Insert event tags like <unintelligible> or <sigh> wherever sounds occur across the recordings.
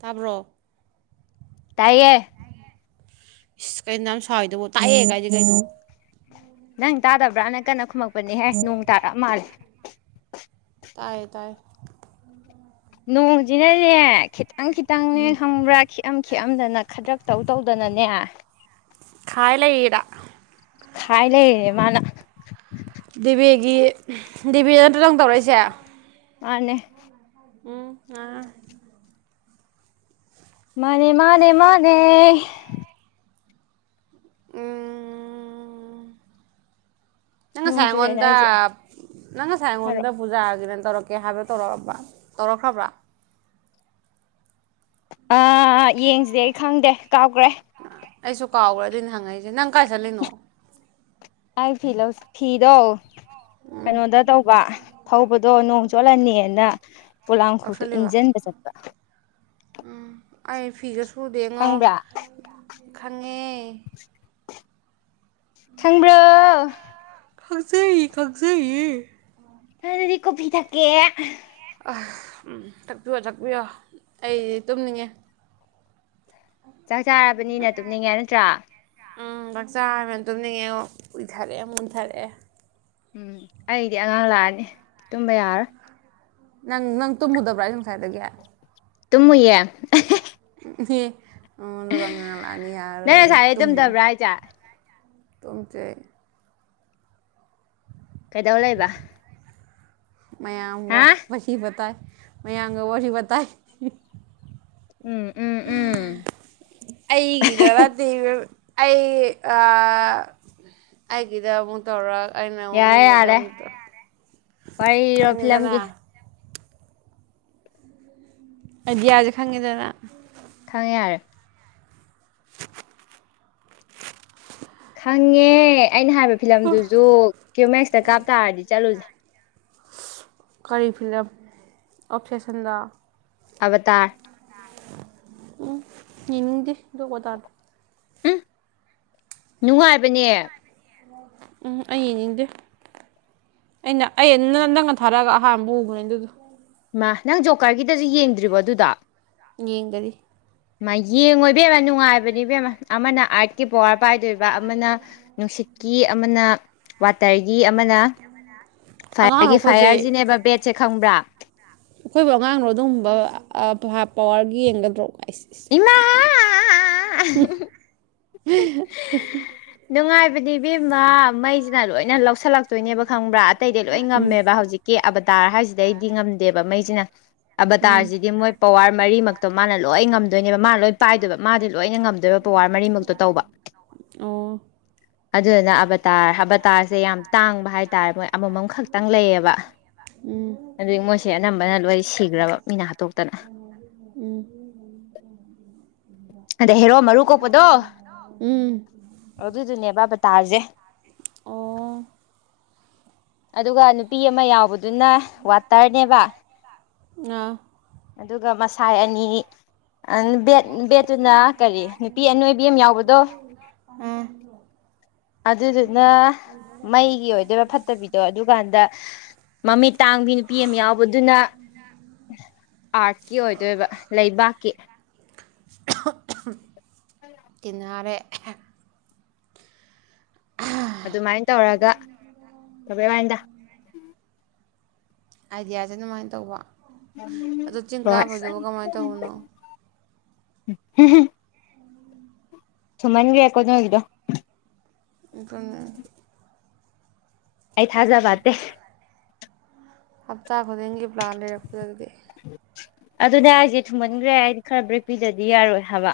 ꯇꯥꯕ꯭ꯔꯣ ꯇꯌꯦ ꯏꯁ ꯀꯩꯅꯣꯝ ꯁꯏꯗꯕꯨ ꯇꯥꯛꯑꯦ ꯀꯥꯏꯗꯤ ꯀꯩꯅꯣ ꯅꯪ ꯇꯥꯗꯕ꯭ꯔꯥꯅꯪ ꯀꯟꯅ ꯈꯨꯝꯃꯛꯄꯅꯤꯍꯦ ꯅꯣꯡ ꯇꯥꯔꯛꯑ ꯃꯥꯜꯂꯦ ꯇꯥꯏ ꯇꯥꯏ ꯅꯣꯡꯁꯤꯅꯅꯦ ꯈꯤꯇꯪ ꯈꯤꯇꯪꯅꯦ ꯈꯪꯕ꯭ꯔꯥ ꯈꯤꯛ ꯑꯝ ꯑꯝꯗꯅ ꯈꯗ꯭ꯔꯥꯛ ꯇꯧ ꯇꯧꯗꯅꯅꯦ ꯈꯥꯏ ꯂꯩꯔꯤꯔ ꯈꯥꯏ ꯂꯩꯔꯦ ꯃꯥꯅ ꯗꯤꯕꯦꯒꯤ ꯗꯤꯕꯦ ꯅꯠꯇ꯭ꯔꯥ ꯅꯪ ꯇꯧꯔꯛꯏꯁꯦ ꯃꯥꯅꯦ ꯎꯝ ꯑꯥ ꯃꯥꯅꯦ ꯃꯥꯅꯦ ꯃꯥꯅꯦ ꯎꯝ ꯅꯪ ꯉꯁꯥꯏ ꯅꯣꯡ ꯆꯨꯔꯦꯅ ꯑꯩꯉꯣꯟꯗ ꯑꯩꯁꯦ ꯅꯪ ꯉꯥꯁꯥꯏ ꯑꯩꯉꯣꯟꯗꯥ ꯍꯥꯏꯔꯛꯑꯣ ꯄꯨꯖꯥꯒꯤꯗ ꯇꯧꯔꯛꯀꯦ ꯍꯥꯏꯕꯣ ꯇꯧꯔꯛꯑꯕ꯭ꯔꯥ ꯇꯧꯔꯛꯈ꯭ꯔꯕ꯭ꯔꯥ ꯑꯥ ꯌꯦꯡꯁꯤꯗꯤ ꯑꯩ ꯈꯪꯗꯦ ꯀꯥꯎꯞꯈ꯭ꯔꯦ ꯑꯩꯁꯨ ꯀꯥꯎꯈ꯭ꯔꯦ ꯑꯗꯨꯅꯦ ꯍꯪꯉꯛꯏꯁꯦ ꯅꯪ ꯀꯥꯏ ꯆꯠꯂꯤꯅꯣ ꯑꯩ ꯐꯤ ꯂꯧ ꯐꯤꯗꯣ ꯎꯝ ꯀꯩꯅꯣꯗ ꯇꯧꯕ ꯐꯧꯕꯗꯣ ꯅꯣꯡ ꯆꯣꯠꯂꯅꯤꯅ ꯄꯣꯂꯥꯡꯈꯣꯛꯇ ꯂꯧꯁꯜꯂꯤꯕ ꯏꯟꯖꯤꯟꯕ ꯆꯠꯄ ꯎꯝ ꯑꯩ ꯐꯤꯒ ꯁꯨꯗꯦꯉꯣ ꯈꯪꯕ꯭ꯔꯥ ꯈꯪꯉꯦ ꯈꯪꯕ꯭ꯔꯣ ꯈꯪꯖꯩ ꯈꯪꯖꯩꯌꯦ ꯑꯗꯨꯗꯤ ꯀꯣꯐꯤ ꯊꯛꯀꯦ ꯑꯥ ꯎꯝ ꯇꯥꯛꯄꯤꯌꯣ ꯇꯥꯛꯄꯤꯌꯣ ꯑꯩꯗꯤ ꯇꯨꯝꯅꯤꯡꯉꯦ ꯆꯥꯛ ꯆꯥꯔꯕꯅꯤꯅ ꯇꯨꯞꯅꯤꯡꯉꯦ ꯅꯠꯇ꯭ꯔꯥ ꯎꯝ ꯆꯥꯛꯆꯥꯔꯃꯤꯅ ꯇꯨꯝꯅꯤꯡꯉꯦꯉꯣ ꯎꯏꯊꯔꯛꯑꯦ ꯃꯨꯟꯊꯔꯛꯑꯦ ꯎꯝ ꯑꯩꯗꯤ ꯑꯉꯥꯡ ꯂꯥꯛꯑꯅꯤ ꯇꯨꯝꯕ ꯌꯥꯔꯣꯏ ꯅꯪ ꯅꯪ ꯇꯨꯝꯃꯨꯗꯕ꯭ꯔꯥ ꯑꯩ ꯉꯁꯥꯏꯗꯒꯤ ꯇꯨꯝꯃꯨꯏꯌꯦ ꯏꯍꯦ ꯑꯣ ꯑꯗꯨꯒ ꯉꯥꯡ ꯂꯥꯛꯑꯅꯤ ꯅꯪ ꯌꯥꯔꯔꯣꯏ ꯉꯁꯥꯏꯗꯩ ꯇꯨꯝꯃꯨ ꯇꯨꯝꯗꯕ꯭ꯔꯥ ꯍꯥꯏꯁꯦ ꯇꯨꯝꯁꯦ ꯀꯩꯗꯧ ꯂꯩꯕ ꯃꯌꯥꯝꯒ ꯍꯥ ꯋꯥꯔꯤꯕꯇꯥꯏ ꯃꯌꯥꯝꯒ ꯋꯥꯔꯤꯕꯇꯥꯏ ꯎꯝ ꯎꯝ ꯎꯝ ꯑꯩꯒꯤꯗ ꯅꯠꯇꯦ ꯏꯕꯦꯝꯃꯥ ꯑꯩ ꯑꯩꯒꯤꯗ ꯑꯃꯨꯛ ꯇꯧꯔꯛ ꯌꯥꯔꯦ ꯌꯥꯔꯦ ꯍ ꯏꯔꯣ ꯈꯪꯉꯤꯗꯅ ꯐꯤꯂꯝꯒꯤ ꯑꯗꯤꯌꯥꯁꯦ ꯈꯪꯉꯤꯗꯅ ꯈꯪꯉꯦꯔꯦ ꯈꯪꯉꯦ ꯑꯩꯅ ꯍꯥꯏꯕ ꯐꯤꯂꯝꯗꯨꯁꯨ ꯀ꯭ꯌꯨꯃꯦꯛꯁꯇ ꯀꯥꯞꯇꯥꯥꯔꯗꯤ ꯆꯠꯂꯨꯁꯦ ꯀꯔꯤ ꯐꯤꯂꯝ ꯑꯣꯐꯐꯦꯁꯟꯗ ꯑ ꯇ ꯎꯝ ꯍꯗꯤꯗ ꯀ ꯇꯗ ꯎꯝ ꯅꯨꯡꯉꯥꯏꯕꯅꯦ ꯎꯝ ꯑꯩꯡ ꯅꯤꯡꯗꯦ ꯑꯩꯅ ꯑꯩ ꯅꯟꯗꯪꯅ ꯊꯥꯔꯛꯑꯒ ꯑꯍꯥꯟꯕ ꯎꯕꯅꯦ ꯑꯗꯨꯗꯣ ꯃꯥ ꯅꯪ ꯖꯣꯕꯀꯥꯔꯠꯒꯤꯗꯁꯨ ꯌꯦꯡꯗ꯭ꯔꯤꯕ ꯑꯗꯨꯗ ꯌꯦꯡꯒꯗꯤ ꯌꯦꯡꯉꯣꯏꯕꯦꯝꯅ ꯅꯨꯡꯉꯥꯏꯕꯅꯦꯕꯦꯝ ꯑꯃꯅ ꯑꯥꯔꯠꯀꯤ ꯄꯋꯥꯔ ꯄꯥꯏꯗꯣꯏꯕ ꯑꯃꯅ ꯅꯨꯡꯁꯤ ꯇꯤꯀꯤ ꯑꯃꯅ ꯋꯥꯇꯔꯒꯤ ꯒꯤ ꯑꯃꯅ ꯑꯉꯥꯡꯔꯣ ꯐꯒꯤ ꯑꯩꯈꯣꯏꯁꯦ ꯐꯌꯥꯔꯁꯤꯅꯦꯕ ꯕꯦꯠꯁꯦ ꯈꯪꯕ꯭ꯔꯥ ꯑꯩꯈꯣꯏꯕꯨ ꯑꯉꯥꯡꯗꯣ ꯑꯗꯨꯒꯨꯝꯕ ꯍꯥꯞ ꯑꯋꯥꯔꯒꯤ ꯌꯦꯡꯒꯗ꯭ꯔꯣ ꯏꯁ ꯏꯁ ꯏꯃꯥ ꯅꯨꯡꯉꯥꯏ ꯍꯥꯏꯕꯗꯤ ꯕꯤꯃ ꯃꯩꯁꯤꯅ ꯂꯣꯏꯅ ꯂꯧꯁꯤꯜꯂꯛꯇꯣꯏꯅꯦꯕ ꯈꯪꯕ꯭ꯔꯥ ꯑꯇꯩꯗꯤ ꯂꯣꯏ ꯎꯝ ꯉꯝꯃꯦꯕ ꯍꯧꯖꯤꯛꯀꯤ ꯇꯥꯔ ꯍꯥꯏꯁꯤꯗ ꯑꯩꯗꯤ ꯉꯝꯗꯦꯕ ꯃꯩꯁꯤꯅ ꯎꯝ ꯑꯕꯇꯥꯔꯁꯤꯗꯤ ꯃꯣꯏ ꯄꯋꯥꯔ ꯃꯔꯤꯃꯛꯇ ꯑꯣ ꯃꯥꯅ ꯂꯣꯏ ꯉꯝꯗꯣꯏꯅꯦꯕ ꯃꯥꯅ ꯂꯣꯏ ꯄꯥꯏꯗꯣꯏꯕ ꯃꯥꯗꯤ ꯂꯣꯏꯅ ꯉꯝꯗꯣꯏꯕ ꯄꯋꯥꯔ ꯃꯔꯤꯃꯛꯇꯣ ꯇꯧꯕ ꯑꯣ ꯑꯗꯨꯗꯨꯅ ꯑꯕꯇꯥꯔ ꯑꯕꯇꯥꯔꯁꯦ ꯌꯥꯝ ꯇꯥꯡꯕ ꯍꯥꯏꯇꯥꯔꯦ ꯃꯣꯏ ꯑꯃꯃꯝ ꯈꯛꯇꯪ ꯂꯩꯌꯦꯕ ꯎꯝ ꯑꯗꯨ ꯃꯣꯏꯁꯦ ꯑꯅꯝꯕꯅ ꯂꯣꯏ ꯁꯤꯈ꯭ꯔꯕ ꯃꯤꯅ ꯍꯥꯠꯇꯣꯛꯇꯅ ꯎꯝ ꯑꯗ ꯍꯦꯔꯣ ꯃꯔꯨ ꯀꯣꯛꯄꯗꯣ ꯎꯝ ꯑꯗꯨꯏꯗꯨꯅꯦꯕ ꯕꯥꯕ ꯇꯥꯔꯁꯦ ꯑꯣ ꯑꯗꯨꯒ ꯅꯨꯄꯤ ꯑꯃ ꯌꯥꯎꯕꯗ ꯑꯗꯨꯅ ꯋꯥꯇꯔꯅꯦꯕ ꯑꯥ ꯑꯗꯨꯒ ꯃꯁꯥꯏ ꯑꯅꯤ ꯑꯗꯨ ꯕꯦꯠꯇꯨꯅ ꯀꯔꯤ ꯅꯨꯄꯤ ꯑꯅꯣꯏꯕꯤ ꯑꯃ ꯌꯥꯎꯕꯗꯣ ꯎꯝ ꯑꯗꯨꯗꯨꯅ ꯃꯩꯒꯤ ꯑꯣꯏꯗꯕ ꯐꯠꯇꯕꯤꯗꯣ ꯑꯗꯨꯀꯥꯟꯗ ꯃꯃꯤꯠ ꯇꯥꯡꯕꯤ ꯅꯨꯄꯤ ꯑꯃ ꯌꯥꯎꯕ ꯑꯗꯨꯅ ꯑꯥꯔꯠꯀꯤ ꯑꯣꯏꯗꯣꯏꯕ ꯂꯩꯕꯥꯛꯀꯤ ꯀꯟꯅꯔꯦ ꯑꯗꯨꯃꯥꯏꯅ ꯇꯧꯔꯒ ꯇꯧꯦ ꯋꯥꯟꯗ ꯑꯥꯏꯗꯤꯌꯥꯁꯦ ꯑꯗꯨꯃꯥꯏꯅ ꯇꯧꯕ ꯑꯗꯣ ꯆꯤꯡ ꯀꯥꯕꯩꯗꯨꯕꯨ ꯀꯃꯥꯏꯅ ꯇꯧꯕꯅꯣ ꯍ ꯁꯨꯃꯟꯒ ꯌꯥꯀꯣꯏ ꯑꯗꯨ ꯑꯣꯏꯗꯣ ꯎꯝ ꯎ ꯑꯩ ꯍꯞ ꯊꯥꯖꯥꯕꯦ ꯍꯞꯇꯥ ꯈꯨꯗꯤꯡꯒꯤ ꯄ꯭ꯂꯥꯟ ꯂꯩꯔꯛꯄꯗꯤ ꯑꯗꯨꯅꯦ ꯑꯩꯁꯦ ꯊꯨꯝꯃꯟꯈ꯭ꯔꯦ ꯑꯩꯗꯤ ꯈꯔ ꯕ꯭ꯔꯦꯛ ꯄꯤꯗꯗꯤ ꯌꯥꯔꯣꯏ ꯍꯥꯏꯕ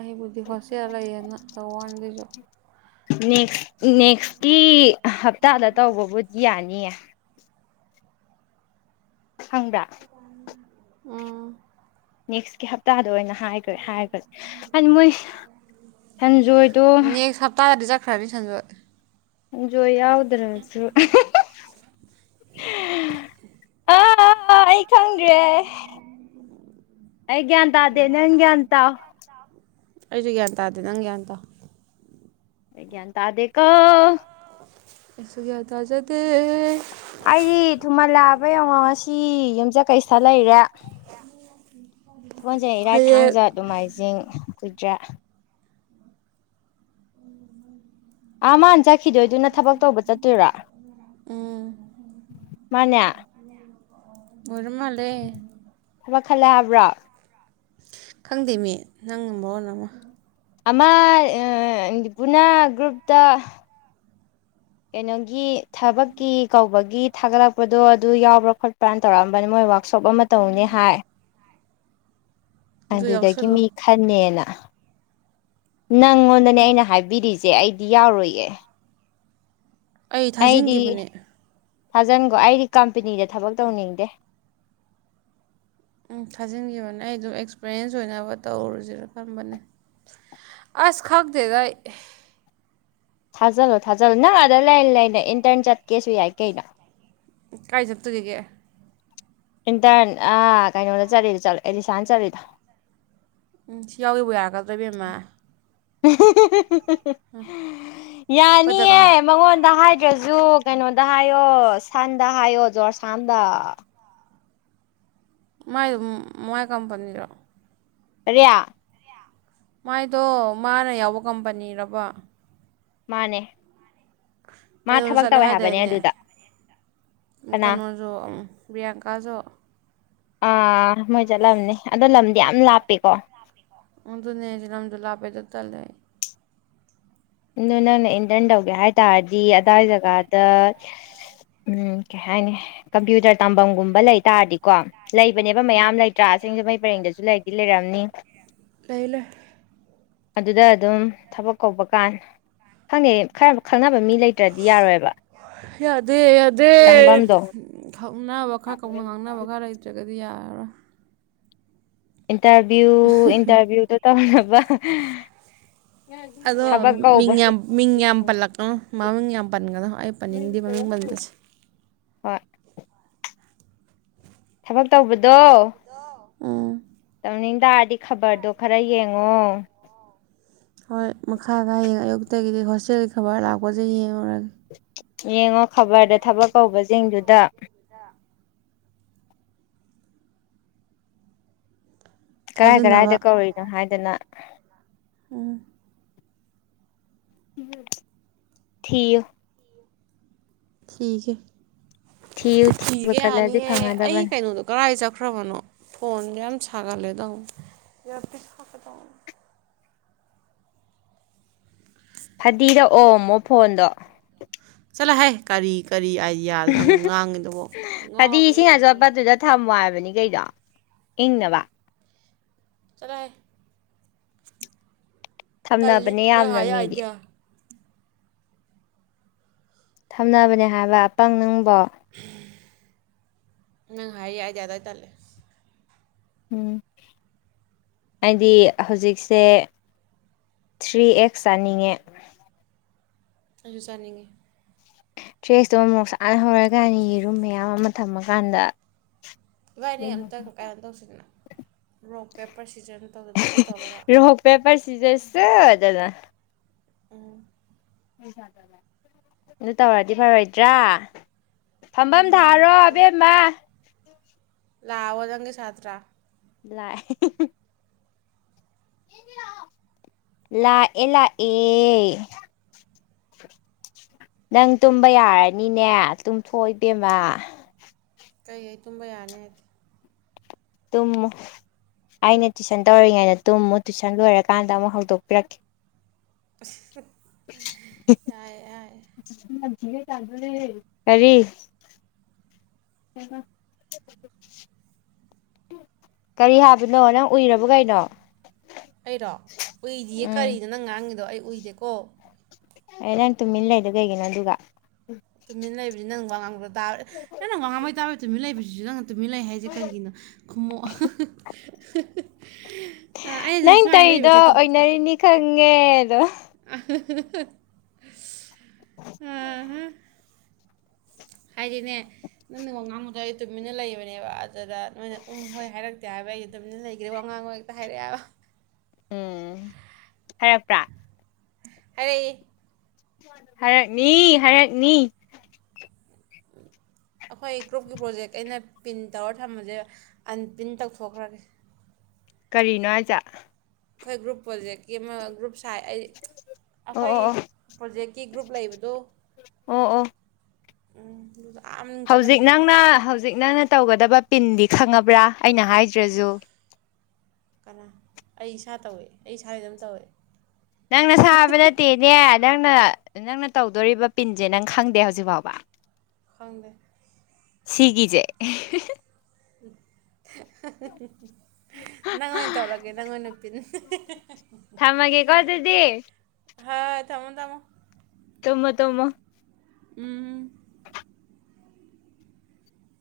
ꯑꯩꯕꯨꯗꯤ ꯍꯣꯠꯆꯦꯜ ꯂꯩꯌꯦꯦꯅ ꯇꯧꯅ ꯑꯗꯨꯁꯨ ꯅꯦꯛꯁ ꯅꯦꯛꯁꯀꯤ ꯍꯞꯇꯥꯗ ꯇꯧꯕꯕꯨꯗꯤ ꯌꯥꯅꯤꯌꯦ ꯈꯪꯕ꯭ꯔꯥ ꯎꯝ ꯅꯦꯛꯁꯀꯤ ꯍꯞꯇꯥꯗ ꯑꯣꯏꯅ ꯍꯥꯏꯈ꯭ꯔꯦ ꯍꯥꯏꯈ꯭ꯔꯦ ꯍꯥꯏꯗꯤ ꯃꯣꯏ ꯁꯟꯖꯣꯏꯗꯣ ꯈꯔꯥꯕꯤ ꯁꯟꯖꯠ ꯖꯣ ꯌꯥꯎꯗ꯭ꯔꯁꯨ ꯑꯥ ꯑꯩ ꯈꯪ꯭ꯔꯦ ꯑꯩ ꯇꯗꯦ ꯅꯪꯒꯇ ꯑꯩꯁꯨ ꯒ꯭ꯌꯥꯟ ꯇꯥꯗꯦ ꯅꯪ ꯒ꯭ꯌꯥꯟ ꯇꯥ ꯑꯩ ꯌꯥꯟ ꯇꯥꯗ ꯀꯣ ꯏꯁꯒꯌꯥ ꯇꯥꯖꯗ ꯑꯩꯗꯤ ꯊꯨꯝꯃꯟꯂꯥꯑꯕ ꯌꯦꯡꯉꯣ ꯉꯁꯤ ꯌꯨꯝꯆꯀꯩꯁꯤꯗ ꯂꯩꯔꯦ ꯎꯝ ꯁꯒꯣꯟꯖꯩ ꯏꯔꯥꯏ ꯊꯥꯡꯖ ꯅꯃꯥꯏꯖꯤꯡ ꯀꯨꯏꯗ꯭ꯔ ꯑꯥ ꯃꯥꯅ ꯆꯠꯈꯤꯗꯣꯏꯗꯨꯅ ꯊꯕꯛ ꯇꯧꯕ ꯆꯠꯇꯣꯏꯔꯥ ꯎꯝ ꯃꯅ ꯑꯣꯏꯔꯃ ꯂꯩꯦ ꯊꯕ ꯈꯜꯂ ꯍꯥꯏꯕ꯭ꯔꯥ ꯈꯪꯗꯦ ꯃꯤ ꯅꯪ ꯃꯔꯣꯟ ꯑꯃ ꯑꯃ ꯄꯨꯅꯥ ꯒ꯭ꯔꯨꯞꯇ ꯀꯩꯅꯣꯒꯤ ꯊꯕꯛꯀꯤ ꯀꯧꯕꯒꯤ ꯊꯥꯒꯠꯂꯛꯄꯗꯣ ꯑꯗꯨ ꯌꯥꯎꯕ꯭ꯔꯥ ꯈꯣꯠꯄ꯭ꯔꯥꯅ ꯇꯧꯔꯛꯑꯝꯕꯅꯤ ꯃꯣꯏ ꯋꯥꯛꯁꯣꯞ ꯑꯃ ꯇꯧꯅꯤ ꯍꯥꯏ ꯑꯗꯨ ꯑꯗꯨꯗꯒꯤ ꯌꯥꯎꯁꯜꯂꯣ ꯃꯤ ꯈꯟꯅꯦꯅ ꯅꯪꯉꯣꯟꯗꯅꯦ ꯑꯩꯅ ꯍꯥꯏꯕꯤꯔꯤꯁꯦ ꯑꯩꯗꯤ ꯌꯥꯎꯔꯣꯏꯌꯦ ꯑꯩ ꯊꯥꯖꯤꯟꯒꯤꯕꯅꯦ ꯊꯥꯖꯤꯟꯈꯣ ꯑꯩꯗꯤ ꯀꯝꯄꯦꯅꯤꯗ ꯊꯕꯛ ꯇꯧꯅꯤꯡꯗꯦ ꯎꯝ ꯊꯥꯖꯤꯟꯈꯤꯕꯅꯦ ꯑꯩ ꯑꯗꯨꯝ ꯑꯦꯛꯁꯄꯔꯤꯌꯦꯟꯁ ꯑꯣꯏꯅꯕ ꯇꯧꯔꯨꯖꯤꯔ ꯈꯟꯕꯅꯦ ꯑꯁ ꯈꯪꯗꯦꯗ ꯑꯩ ꯊꯥꯖꯜꯂꯣ ꯊꯥꯖꯜꯂꯣ ꯅꯪ ꯑꯗ ꯂꯩ ꯂꯩꯅ ꯏꯟꯇꯔꯟ ꯆꯠꯀꯦꯁꯨ ꯌꯥꯏ ꯀꯩꯅꯣ ꯀꯥꯏ ꯆꯠꯇꯣꯔꯤꯒꯦ ꯏꯟꯇꯔꯟ ꯑꯥ ꯀꯩꯅꯣꯗ ꯆꯠꯂꯤꯗꯣ ꯆꯠꯂꯣ ꯑꯦꯂꯤꯁꯥꯅ ꯆꯠꯂꯤꯗꯣ ꯎꯝ ꯁꯤ ꯌꯥꯎꯒꯦꯕꯨ ꯌꯥꯔꯛꯀꯗ꯭ꯔꯣ ꯏꯕꯦꯝꯃ ꯍꯨꯝ ꯍ ꯍ ꯍ ꯍ ꯍ ꯑꯩꯈꯣꯏꯗꯒ ꯌꯥꯅꯤꯌꯦ ꯃꯉꯣꯟꯗ ꯍꯥꯏ ꯇ꯭ꯔꯖꯨ ꯀꯩꯅꯣꯗ ꯍꯥꯏꯌꯣ ꯁꯥꯟꯗ ꯍꯥꯏꯌꯣ ꯖꯣꯔꯁꯥꯟꯗ ꯃꯥꯏꯗꯣ ꯃꯥꯏ ꯀꯝꯄꯅꯤ ꯔꯣ ꯑꯔꯦꯌꯥ ꯃꯥꯏꯗꯣ ꯃꯥꯅ ꯌꯥꯎꯕ ꯀꯝꯄꯅꯤꯔꯥꯕ ꯃꯥꯅꯦ ꯃꯥ ꯀꯩꯅꯣꯁꯨ ꯊꯕꯛ ꯆꯠꯂꯦ ꯇꯧꯋꯦ ꯍꯥꯏꯕꯅꯦ ꯍꯥꯏꯗꯥꯏꯅꯦ ꯑꯗꯨꯗ ꯀꯅꯥ ꯀꯩꯅꯣꯁꯨ ꯄ꯭ꯔꯤꯌꯥꯡꯀꯥꯖꯨ ꯑꯥ ꯃꯣꯏ ꯆꯠꯂꯝꯅꯤ ꯑꯗꯣ ꯂꯝꯗꯤ ꯌꯥꯝ ꯂꯥꯞꯄꯦꯀꯣ ꯑꯗꯨꯅꯦ ꯑꯩꯗꯤ ꯂꯝꯗꯨ ꯂꯥꯞꯄꯦ ꯑꯗꯣ ꯇꯜꯂꯦ ꯑꯩ ꯑꯗꯣ ꯅꯪꯅ ꯏꯟꯇꯔꯟ ꯇꯧꯒꯦ ꯍꯥꯏ ꯇꯥꯔꯗꯤ ꯑꯗꯥꯏ ꯖꯒꯥꯗ ꯎꯝ ꯀꯩ ꯍꯥꯏꯅꯤ ꯀꯝꯄ꯭ꯌꯨꯇꯔ ꯇꯝꯐꯝꯒꯨꯝꯕ ꯂꯩ ꯇꯥꯔꯗꯤꯀꯣ ꯂꯩꯕꯅꯦꯕ ꯃꯌꯥꯝ ꯂꯩꯇ꯭ꯔꯥ ꯁꯤꯡꯖꯃꯩ ꯄꯔꯦꯡꯗꯁꯨ ꯂꯩꯗꯤ ꯂꯩꯔꯝꯅꯤ ꯂꯩ ꯂꯩ ꯑꯗꯨꯗ ꯑꯗꯨꯝ ꯊꯕꯛ ꯀꯧꯕ ꯀꯥꯟ ꯈꯪꯗꯦ ꯈꯔ ꯈꯪꯅ ꯕ ꯃꯤ ꯂꯩꯇ꯭ꯔꯗꯤ ꯌꯥꯔꯣꯏꯑꯕ ꯌꯥꯗꯦ ꯌꯥꯗꯦ ꯈꯪꯅꯕ ꯈꯔ ꯀꯧꯅ ꯉꯥꯡꯅꯕ ꯈꯔ ꯂꯩꯇ꯭ꯔꯒꯗꯤ ꯑꯗꯨ ꯌꯥꯔꯔꯣꯏ ꯏꯟꯇꯔꯚꯤꯌꯨ ꯏꯟꯇꯔꯚꯤꯌꯨꯗꯣ ꯇꯧꯅꯕ ꯍꯍ ꯑꯗꯣ ꯃꯤꯡꯌꯥꯝ ꯃꯤꯡꯌꯥꯝ ꯄꯜꯂꯛꯀꯅꯣ ꯃꯥꯃꯤꯡ ꯌꯥꯝ ꯄꯟꯒꯅꯣ ꯑꯩ ꯄꯟꯅꯤꯡꯗꯦ ꯃꯃꯤꯡ ꯃꯟꯕꯁꯦ ꯍꯣꯏ ꯊꯕꯛ ꯇꯧꯕꯗꯣ ꯎꯝ ꯇꯧꯅꯤꯡ ꯇꯥꯔꯗꯤ ꯈꯕꯔꯗꯣ ꯈꯔ ꯌꯦꯡꯉꯣ ꯍꯣꯏ ꯃꯈꯥꯗꯥ ꯍꯌꯦꯡ ꯑꯌꯨꯛꯇꯒꯤꯗꯤ ꯍꯣꯁꯇꯦꯜꯒꯤ ꯈꯕꯔ ꯂꯥꯛꯄꯁꯦ ꯌꯦꯡꯉꯨꯔꯒꯦ ꯌꯦꯡꯉꯣ ꯈꯕꯔꯗ ꯊꯕꯛ ꯀꯧꯕꯖꯤꯡꯗꯨꯗ ꯀꯔꯥꯏ ꯊꯥꯖꯤꯟꯅꯕ ꯀꯔꯥꯏꯗ ꯀꯧꯔꯤꯅꯣ ꯍꯥꯏꯗꯅ ꯎꯝ ꯊꯤꯌꯨ ꯊꯤꯒꯦ ꯊꯤꯌꯨ ꯊꯤꯕ ꯊꯤꯒꯦ ꯌꯥꯅꯤ ꯀꯜꯂꯗꯤ ꯌꯦ ꯑꯩ ꯐꯪꯒꯗꯕꯅꯤ ꯀꯩꯅꯣꯗ ꯀꯔꯦꯏ ꯆꯠ ꯈ꯭ꯔꯕꯅꯣ ꯐꯣꯟꯖꯦ ꯌꯥꯝ ꯁꯥꯒꯠꯂꯦ ꯇꯧꯕ ꯏꯌꯔꯄꯤꯁ ꯍꯥꯞꯀꯦ ꯇꯧꯕ ꯐꯗꯤꯗ ꯑꯣꯝꯃꯣ ꯐꯣꯟꯗꯣ ꯆꯠꯂꯍꯩ ꯀꯔꯤ ꯀꯔꯤ ꯑꯥꯏꯗꯤꯌꯥ ꯅꯪ ꯉꯥꯡꯉꯤꯗꯨꯕꯣ ꯉꯥꯎꯔꯕꯣ ꯏꯕꯦꯃꯥ ꯅꯪꯕꯣ ꯗꯩꯗꯣ ꯏꯪꯅꯕ ꯆꯠꯂꯣꯍꯩ ꯇꯜꯂꯤ ꯊꯝꯅꯕꯅꯦ ꯅꯪ ꯌꯥꯝꯅ ꯍꯥꯏꯔꯤ ꯃꯤꯗꯤ ꯑꯥꯏꯗꯤꯌꯥ ꯊꯝꯅꯕꯅꯦ ꯍꯥꯏꯕ ꯑꯄꯪ ꯅꯪꯕꯣ ꯅꯪ ꯍꯥꯏꯔꯤ ꯑꯥꯏꯗꯤꯌꯥꯗꯣ ꯑꯩ ꯇꯜꯂꯦ ꯎꯝ ꯍꯥꯏꯗꯤ ꯍꯧꯖꯤꯛꯁꯦ ꯊ꯭ꯔꯤ ꯑꯦꯛꯁ ꯆꯥꯅꯤꯡꯉꯦ ꯑꯩꯖꯨ ꯆꯥꯅꯤꯡꯉꯤ ꯊ꯭ꯔꯤ ꯑꯦꯁꯇꯨ ꯑꯃ ꯃꯣꯔꯣꯛ ꯁꯥꯅ ꯍꯧꯔꯒ ꯌꯦꯔꯨꯝ ꯃꯌꯥꯝ ꯑꯃ ꯊꯝꯃꯀꯥꯟꯗ ꯏꯕꯥꯏꯅꯤ ꯑꯝꯇꯪ ꯀꯥꯏꯅꯣ ꯇꯧꯁꯤꯗꯅ ꯔꯣꯛ ꯄꯦꯄꯔ ꯁꯤ ꯔꯣꯍ ꯄꯦ ꯄꯔꯁꯤꯖꯁꯨ ꯎꯝ ꯑꯗꯨ ꯇꯧꯔꯗꯤ ꯐꯔꯣꯏꯗ꯭ꯔꯥ ꯐꯝꯐꯝ ꯎꯝ ꯊꯥꯔꯣ ꯑꯕꯦꯝꯃ ꯂꯋꯥꯑꯣ ꯅꯪꯒꯤ ꯁꯥꯇ꯭ꯔꯥ ꯂꯥꯏ ꯂꯥꯛ ꯑꯦ ꯂꯥꯛ ꯑꯦ <unintelligible> ꯅꯪ ꯇꯨꯝꯕ ꯌꯥꯔꯅꯤꯅꯦ ꯇꯨꯝꯊꯣꯛꯏꯕꯦꯝꯃ ꯀꯩ ꯑꯩ ꯇꯨꯝꯕ ꯌꯥꯅꯤ ꯍꯥꯏꯗꯤ ꯇꯨꯝ ꯑꯩꯅ ꯇꯨꯏꯁꯟ ꯇꯧꯔꯤꯉꯩꯗ ꯇꯨꯝꯃꯨ ꯇꯨꯏꯁꯟ ꯂꯣꯏꯔꯀꯥꯟꯗ ꯑꯃꯨꯛ ꯍꯧꯗꯣꯛꯄꯤꯔꯛꯀꯦ ꯌꯥꯏ ꯌꯥꯏ <unintelligible> ꯀꯔꯤ ꯎꯝ ꯀꯔꯤ ꯍꯥꯏꯕꯅꯣ ꯅꯪ ꯎꯏꯔꯕ ꯀꯩꯅꯣ ꯑꯩꯔꯣ ꯎꯏꯗꯤꯌꯦ ꯎꯝ ꯀꯔꯤꯅꯣ ꯅꯪ ꯉꯥꯡꯉꯤꯗꯣ ꯑꯩ ꯎꯏꯗꯦꯀꯣ ꯑꯩ ꯅꯪ ꯇꯨꯃꯤꯟ ꯂꯩꯗ ꯀꯩꯒꯤꯅꯣ ꯑꯗꯨꯒ ꯇꯨꯃꯤꯟ ꯂꯩꯕꯁꯤꯅ ꯅꯪ ꯋꯥ ꯉꯥꯡꯕꯗ ꯇꯥꯔꯦ ꯅꯪ ꯋꯥ ꯉꯥꯡꯕꯩ ꯇꯥꯔꯦ ꯇꯨꯃꯤꯟ ꯂꯩꯕꯁꯤꯁꯨ ꯅꯪ ꯇꯨꯃꯤꯟ ꯂꯩ ꯍꯥꯏꯁꯦ ꯀꯔꯤꯒꯤꯅꯣ ꯈꯃꯣꯛ ꯅꯪ ꯇꯩꯗꯣ ꯑꯣꯏꯅꯔꯤꯅꯤ ꯈꯪꯉꯦ ꯑꯗꯣ ꯑ <unintelligible> ꯍꯥꯏꯗꯤꯅꯦ ꯅꯪꯅ ꯋꯥꯉꯥꯡ ꯃꯈꯩ ꯇꯨꯃꯤꯟꯅ ꯂꯩꯕꯅꯦꯕ ꯑꯗꯨꯗ ꯅꯣꯏꯅ ꯎꯪ ꯍꯣꯏ ꯍꯥꯏꯔꯛꯇꯦ ꯍꯥꯏꯕ ꯑꯩ ꯑꯗꯨꯝ ꯂꯩꯈ꯭ꯔꯦ ꯋꯥꯉꯥꯡ ꯍꯦꯛꯇ ꯍꯥꯏꯔꯛꯑꯦꯕ ꯎꯝ ꯍꯥꯏꯔꯛꯄ꯭ꯔꯥ ꯍꯥꯔꯏ ꯍꯥꯏꯔꯠꯅꯤ ꯍꯥꯏꯔꯠꯅꯤ ꯑꯩꯈꯣꯏ ꯒ꯭ꯔꯨꯞꯀꯤ ꯄ꯭ꯔꯣꯖꯦꯛ ꯑꯩꯅ ꯄꯤꯟ ꯇꯧꯔ ꯊꯝꯕꯁꯦ ꯑꯟꯄ꯭ꯔꯤꯟ ꯇꯧꯊꯣꯛꯈ꯭ꯔꯒꯦ ꯀꯔꯤꯅꯣ ꯍꯥꯏꯖꯠ ꯑꯩꯈꯣꯏ ꯒ꯭ꯔꯨꯞ ꯄꯣꯖꯦꯛꯀꯤ ꯭ꯔꯨꯞ ꯁꯥꯏ ꯑꯩ ꯑꯩꯈꯣꯏꯒꯤ ꯑꯣ ꯑꯣ ꯄ꯭ꯔꯣꯖꯦꯛꯀꯤ ꯒ꯭ꯔꯨꯞ ꯂꯩꯕꯗꯨ ꯑꯣ ꯑꯣ ꯎꯝ ꯑꯗꯨ ꯍꯧꯖꯤꯛ ꯅꯪꯅ ꯍꯧꯖꯤꯛ ꯅꯪꯅ ꯇꯧꯒꯗꯕ ꯄꯤꯟꯗꯤ ꯈꯪꯉꯕ꯭ꯔꯥ ꯑꯩꯅ ꯍꯥꯏꯗ꯭ꯔꯁꯨ ꯀꯅꯥ ꯑꯩ ꯏꯁꯥ ꯇꯧꯏꯦ ꯑꯩ ꯏꯁꯥꯗ ꯑꯗꯨꯝ ꯇꯧꯋꯦ ꯅꯪꯅ ꯁꯥꯕ ꯅꯠꯇꯦꯅꯦ ꯅꯪꯅ ꯅꯪꯅ ꯇꯧꯗꯣꯔꯤꯕ ꯄꯤꯟꯁꯦ ꯅꯪ ꯈꯪꯗꯦ ꯍꯧꯖꯤꯛ ꯐꯥꯎꯕ ꯐꯪꯗꯦ ꯁꯤꯒꯤꯖꯦ <inaudible> ꯅꯪ ꯑꯣꯏꯅ ꯇꯧꯔꯒꯦ ꯅꯪ ꯅꯨꯄꯤ ꯊꯝꯃꯒꯦ ꯀꯗꯗꯤ ꯍ ꯏ ꯊꯃꯣꯗꯃ ꯇꯃ ꯇꯣꯃ ꯎꯝ